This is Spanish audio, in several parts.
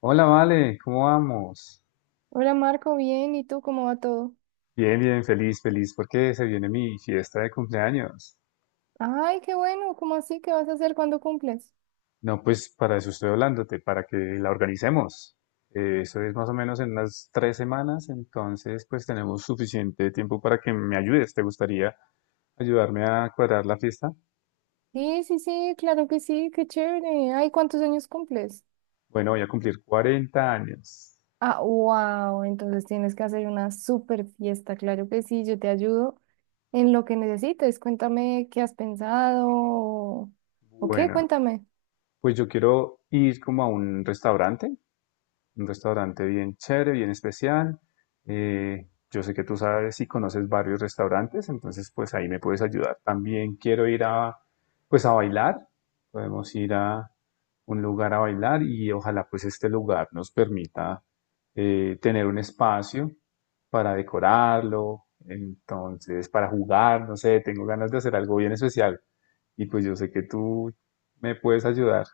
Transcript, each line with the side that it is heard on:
left: Hola, Vale, ¿cómo vamos?
right: Hola Marco, bien, ¿y tú cómo va todo?
left: Bien, bien, feliz, feliz, porque se viene mi fiesta de cumpleaños.
right: Ay, qué bueno, ¿cómo así? ¿Qué vas a hacer cuando cumples?
left: No, pues para eso estoy hablándote, para que la organicemos. Eso es más o menos en unas tres semanas, entonces pues tenemos suficiente tiempo para que me ayudes. ¿Te gustaría ayudarme a cuadrar la fiesta?
right: Sí, sí, sí, claro que sí, qué chévere. Ay, ¿cuántos años cumples?
left: Bueno, voy a cumplir 40 años.
right: Ah, wow, entonces tienes que hacer una super fiesta, claro que sí, yo te ayudo en lo que necesites. Cuéntame qué has pensado o qué,
left: Bueno,
right: cuéntame.
left: pues yo quiero ir como a un restaurante bien chévere, bien especial. Yo sé que tú sabes y conoces varios restaurantes, entonces pues ahí me puedes ayudar. También quiero ir a, pues a bailar. Podemos ir a un lugar a bailar y ojalá pues este lugar nos permita tener un espacio para decorarlo, entonces para jugar, no sé, tengo ganas de hacer algo bien especial. Y pues yo sé que tú me puedes ayudar.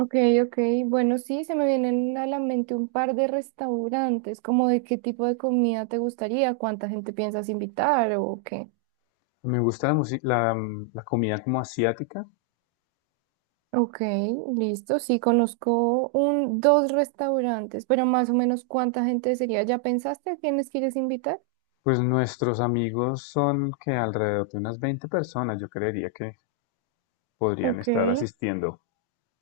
right: Ok, ok, bueno, sí, se me vienen a la mente un par de restaurantes, como de qué tipo de comida te gustaría, cuánta gente piensas invitar o qué.
left: Me gusta la comida como asiática.
right: Ok, listo. Sí, conozco un, dos restaurantes, pero más o menos cuánta gente sería. ¿Ya pensaste a quiénes quieres invitar?
left: Pues nuestros amigos son que alrededor de unas 20 personas, yo creería que podrían
right: Ok,
left: estar asistiendo.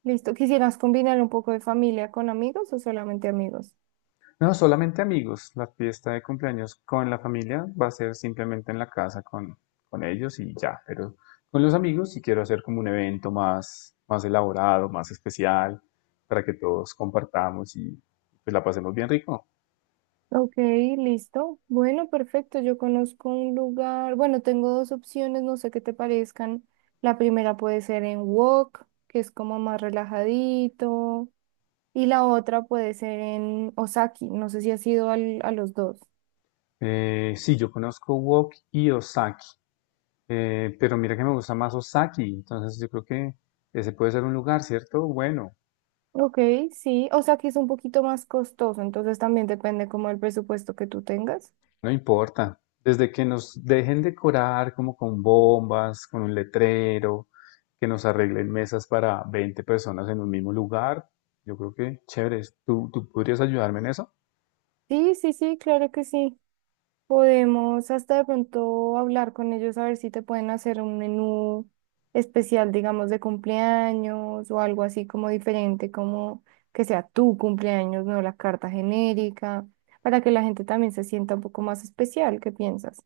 right: listo. ¿Quisieras combinar un poco de familia con amigos o solamente amigos?
left: No, solamente amigos. La fiesta de cumpleaños con la familia va a ser simplemente en la casa con ellos y ya, pero con los amigos sí quiero hacer como un evento más, más elaborado, más especial, para que todos compartamos y pues la pasemos bien rico.
right: Ok, listo. Bueno, perfecto. Yo conozco un lugar. Bueno, tengo dos opciones, no sé qué te parezcan. La primera puede ser en Wok, que es como más relajadito, y la otra puede ser en Osaki. No sé si has ido a los dos.
left: Sí, yo conozco Wok y Osaki. Pero mira que me gusta más Osaki, entonces yo creo que ese puede ser un lugar, ¿cierto? Bueno,
right: Ok, sí, o sea que es un poquito más costoso, entonces también depende como el presupuesto que tú tengas.
left: no importa. Desde que nos dejen decorar como con bombas, con un letrero, que nos arreglen mesas para 20 personas en un mismo lugar, yo creo que chévere. ¿Tú podrías ayudarme en eso?
right: Sí, sí, sí, claro que sí. Podemos hasta de pronto hablar con ellos a ver si te pueden hacer un menú especial, digamos, de cumpleaños o algo así como diferente, como que sea tu cumpleaños, no la carta genérica, para que la gente también se sienta un poco más especial. ¿Qué piensas?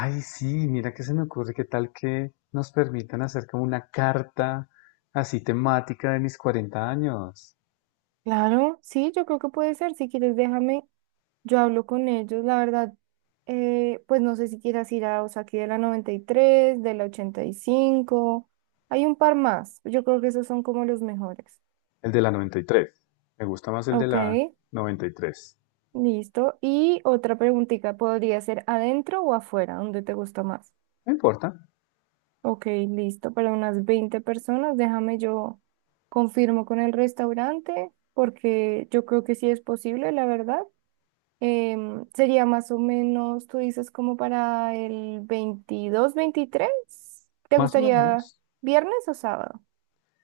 left: Ay, sí, mira que se me ocurre que tal que nos permitan hacer como una carta así temática de mis 40 años.
right: Claro, sí, yo creo que puede ser. Si quieres, déjame. Yo hablo con ellos, la verdad, pues no sé si quieras ir a Osaki de la 93, de la 85, hay un par más, yo creo que esos son como los mejores.
left: El de la 93. Me gusta más el de
right: Ok,
left: la 93.
right: listo. Y otra preguntita, ¿podría ser adentro o afuera? ¿Dónde te gusta más?
left: No importa,
right: Ok, listo, para unas 20 personas, déjame yo confirmo con el restaurante, porque yo creo que sí es posible, la verdad. Sería más o menos, tú dices, como para el 22, 23. ¿Te
left: más o
right: gustaría
left: menos.
right: viernes o sábado?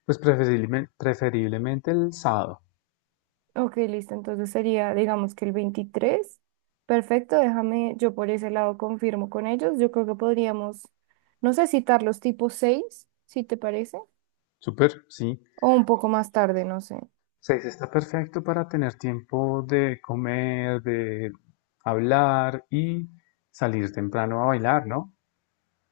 left: Pues preferiblemente, preferiblemente el sábado.
right: Ok, listo. Entonces sería, digamos que el 23. Perfecto, déjame, yo por ese lado confirmo con ellos. Yo creo que podríamos, no sé, citarlos tipo 6, si te parece,
left: Súper, sí.
right: o un poco más tarde, no sé.
left: Seis está perfecto para tener tiempo de comer, de hablar y salir temprano a bailar, ¿no?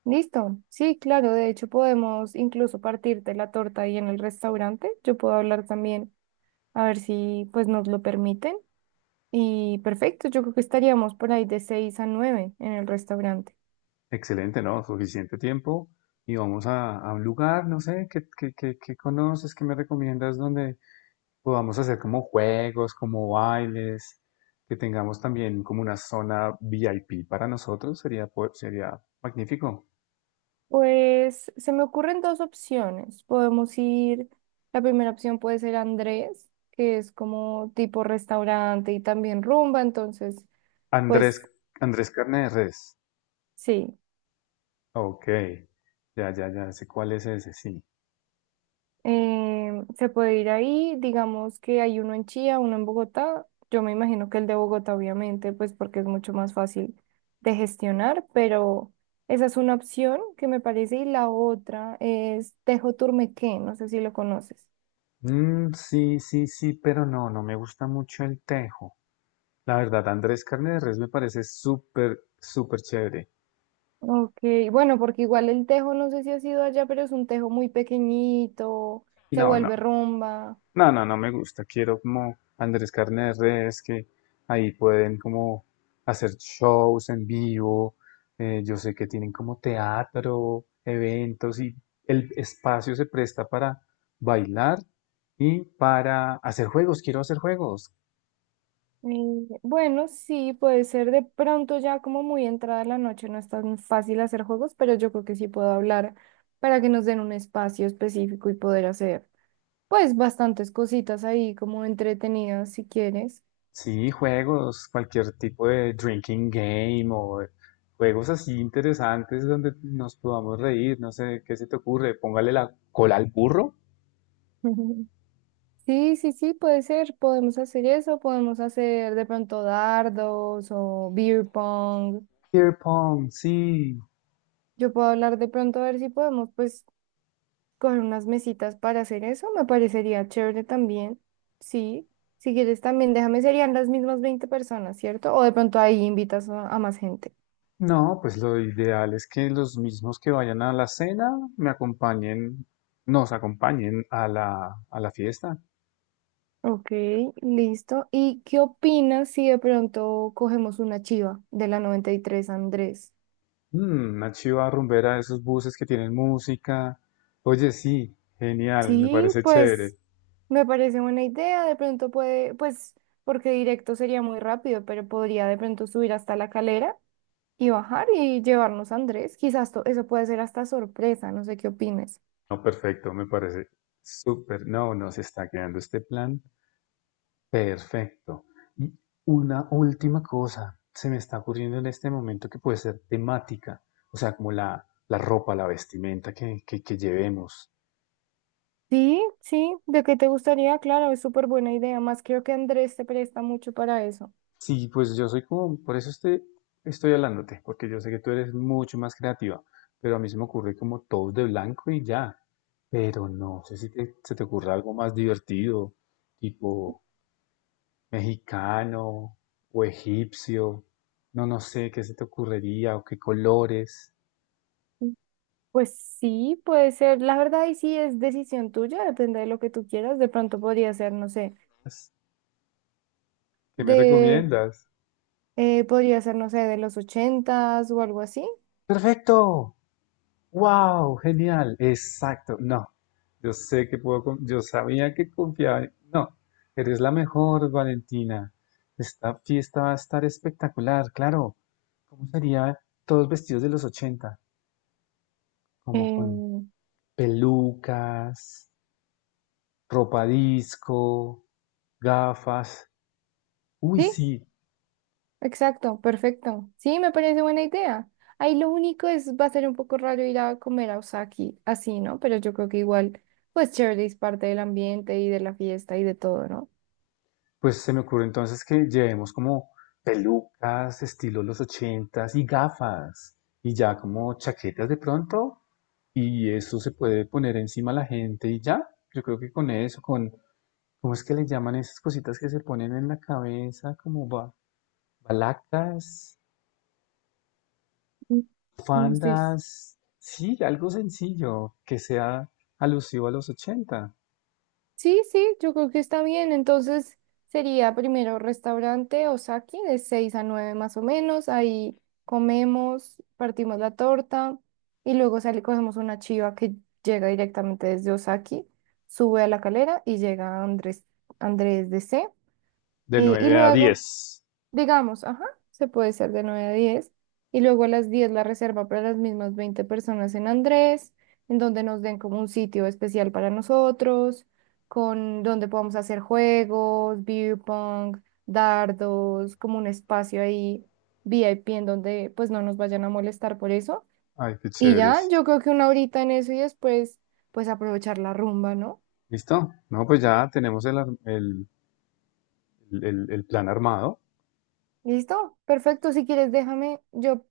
right: Listo. Sí, claro, de hecho podemos incluso partirte la torta ahí en el restaurante. Yo puedo hablar también, a ver si pues nos lo permiten. Y perfecto, yo creo que estaríamos por ahí de 6 a 9 en el restaurante.
left: Excelente, ¿no? Suficiente tiempo. Y vamos a un lugar, no sé, ¿qué conoces, qué me recomiendas donde podamos hacer como juegos, como bailes, que tengamos también como una zona VIP para nosotros? Sería, sería magnífico.
right: Pues se me ocurren dos opciones. Podemos ir, la primera opción puede ser Andrés, que es como tipo restaurante y también rumba, entonces,
left: Andrés,
right: pues
left: Andrés Carne de Res.
right: sí.
left: Ok. Ya sé cuál es ese, sí.
right: Se puede ir ahí, digamos que hay uno en Chía, uno en Bogotá. Yo me imagino que el de Bogotá, obviamente, pues porque es mucho más fácil de gestionar, pero esa es una opción que me parece. Y la otra es Tejo Turmequé, no sé si lo conoces.
left: Mm, sí, sí, sí, pero no, no me gusta mucho el tejo. La verdad, Andrés Carne de Res me parece súper, súper chévere.
right: Ok, bueno, porque igual el tejo, no sé si has ido allá, pero es un tejo muy pequeñito, se
left: No, no.
right: vuelve rumba.
left: No, no, no me gusta. Quiero como Andrés Carne de Res, que ahí pueden como hacer shows en vivo. Yo sé que tienen como teatro, eventos y el espacio se presta para bailar y para hacer juegos. Quiero hacer juegos.
right: Mm, bueno, sí, puede ser de pronto ya como muy entrada la noche, no es tan fácil hacer juegos, pero yo creo que sí puedo hablar para que nos den un espacio específico y poder hacer pues bastantes cositas ahí como entretenidas si quieres.
left: Sí, juegos, cualquier tipo de drinking game o de juegos así interesantes donde nos podamos reír. No sé, ¿qué se te ocurre? Póngale la cola al burro.
right: Sí, sí, sí, puede ser, podemos hacer eso, podemos hacer de pronto dardos o beer pong.
left: Beer pong, sí.
right: Yo puedo hablar de pronto a ver si podemos pues coger unas mesitas para hacer eso, me parecería chévere también. Sí, si quieres también, déjame, serían las mismas 20 personas, ¿cierto? O de pronto ahí invitas a más gente.
left: No, pues lo ideal es que los mismos que vayan a la cena me acompañen, nos acompañen a la fiesta.
right: Ok, listo. ¿Y qué opinas si de pronto cogemos una chiva de la 93 Andrés?
left: Mm, una chiva rumbera de esos buses que tienen música. Oye, sí, genial, me
right: Sí,
left: parece chévere.
right: pues me parece buena idea. De pronto puede, pues, porque directo sería muy rápido, pero podría de pronto subir hasta la calera y bajar y llevarnos a Andrés. Eso puede ser hasta sorpresa, no sé qué opines.
left: No, perfecto, me parece súper. No, nos está quedando este plan perfecto. Y una última cosa se me está ocurriendo en este momento que puede ser temática, o sea, como la ropa, la vestimenta que llevemos.
right: Sí, sí, ¿de qué te gustaría? Claro, es súper buena idea. Más creo que Andrés te presta mucho para eso.
left: Sí, pues yo soy como, por eso estoy, estoy hablándote, porque yo sé que tú eres mucho más creativa, pero a mí se me ocurre como todos de blanco y ya, pero no sé si se te ocurre algo más divertido, tipo mexicano o egipcio, no, no sé qué se te ocurriría o qué colores,
right: Pues sí, puede ser. La verdad, y sí es decisión tuya, depende de lo que tú quieras. De pronto podría ser, no sé,
left: ¿qué me
right: de,
left: recomiendas?
right: podría ser, no sé, de los ochentas o algo así.
left: Perfecto. Wow, genial, exacto. No, yo sé que puedo, yo sabía que confiaba. No, eres la mejor, Valentina. Esta fiesta va a estar espectacular, claro. ¿Cómo sería todos vestidos de los ochenta? Como con
right: Eh,
left: pelucas, ropa disco, gafas. Uy,
right: sí,
left: sí.
right: exacto, perfecto. Sí, me parece buena idea. Ahí lo único es, va a ser un poco raro ir a comer a Osaki así, ¿no? Pero yo creo que igual, pues chévere, es parte del ambiente y de la fiesta y de todo, ¿no?
left: Pues se me ocurre entonces que llevemos como pelucas, estilo los ochentas y gafas y ya como chaquetas de pronto y eso se puede poner encima a la gente y ya. Yo creo que con eso, con ¿cómo es que le llaman esas cositas que se ponen en la cabeza como balacas,
right: Mm, mm, sí, mm.
left: fandas? Sí, algo sencillo que sea alusivo a los ochenta.
right: Sí, sí, yo creo que está bien. Entonces sería primero restaurante Osaki de 6 a 9 más o menos. Ahí comemos, partimos la torta y luego sale, cogemos una chiva que llega directamente desde Osaki, sube a la calera y llega a Andrés, Andrés DC.
left: De
right: Y, y
left: 9 a
right: luego
left: 10.
right: digamos, ajá, se puede ser de 9 a 10 y luego a las 10 la reserva para las mismas 20 personas en Andrés, en donde nos den como un sitio especial para nosotros, con donde podamos hacer juegos, beer pong, dardos, como un espacio ahí VIP en donde pues no nos vayan a molestar por eso.
left: Ay, qué
right: Y ya,
left: chéveres.
right: yo creo que una horita en eso y después pues aprovechar la rumba, ¿no?
left: Listo. No, pues ya tenemos el, el plan armado.
right: Listo, perfecto, si quieres déjame, yo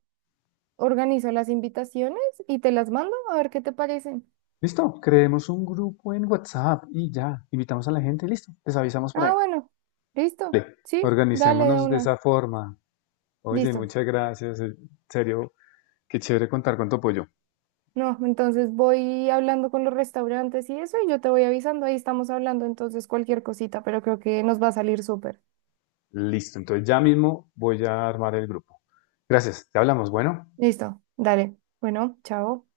right: organizo las invitaciones y te las mando a ver qué te parecen.
left: Listo, creemos un grupo en WhatsApp y ya, invitamos a la gente, listo, les avisamos para
right: Ah,
left: ahí.
right: bueno,
left: Vale,
right: listo. Sí, dale de
left: organicémonos de
right: una.
left: esa forma. Oye,
right: Listo.
left: muchas gracias, en serio, qué chévere contar con tu apoyo.
right: No, entonces voy hablando con los restaurantes y eso y yo te voy avisando. Ahí estamos hablando entonces cualquier cosita, pero creo que nos va a salir súper.
left: Listo, entonces ya mismo voy a armar el grupo. Gracias, te hablamos, bueno.
right: Listo, dale. Bueno, chao.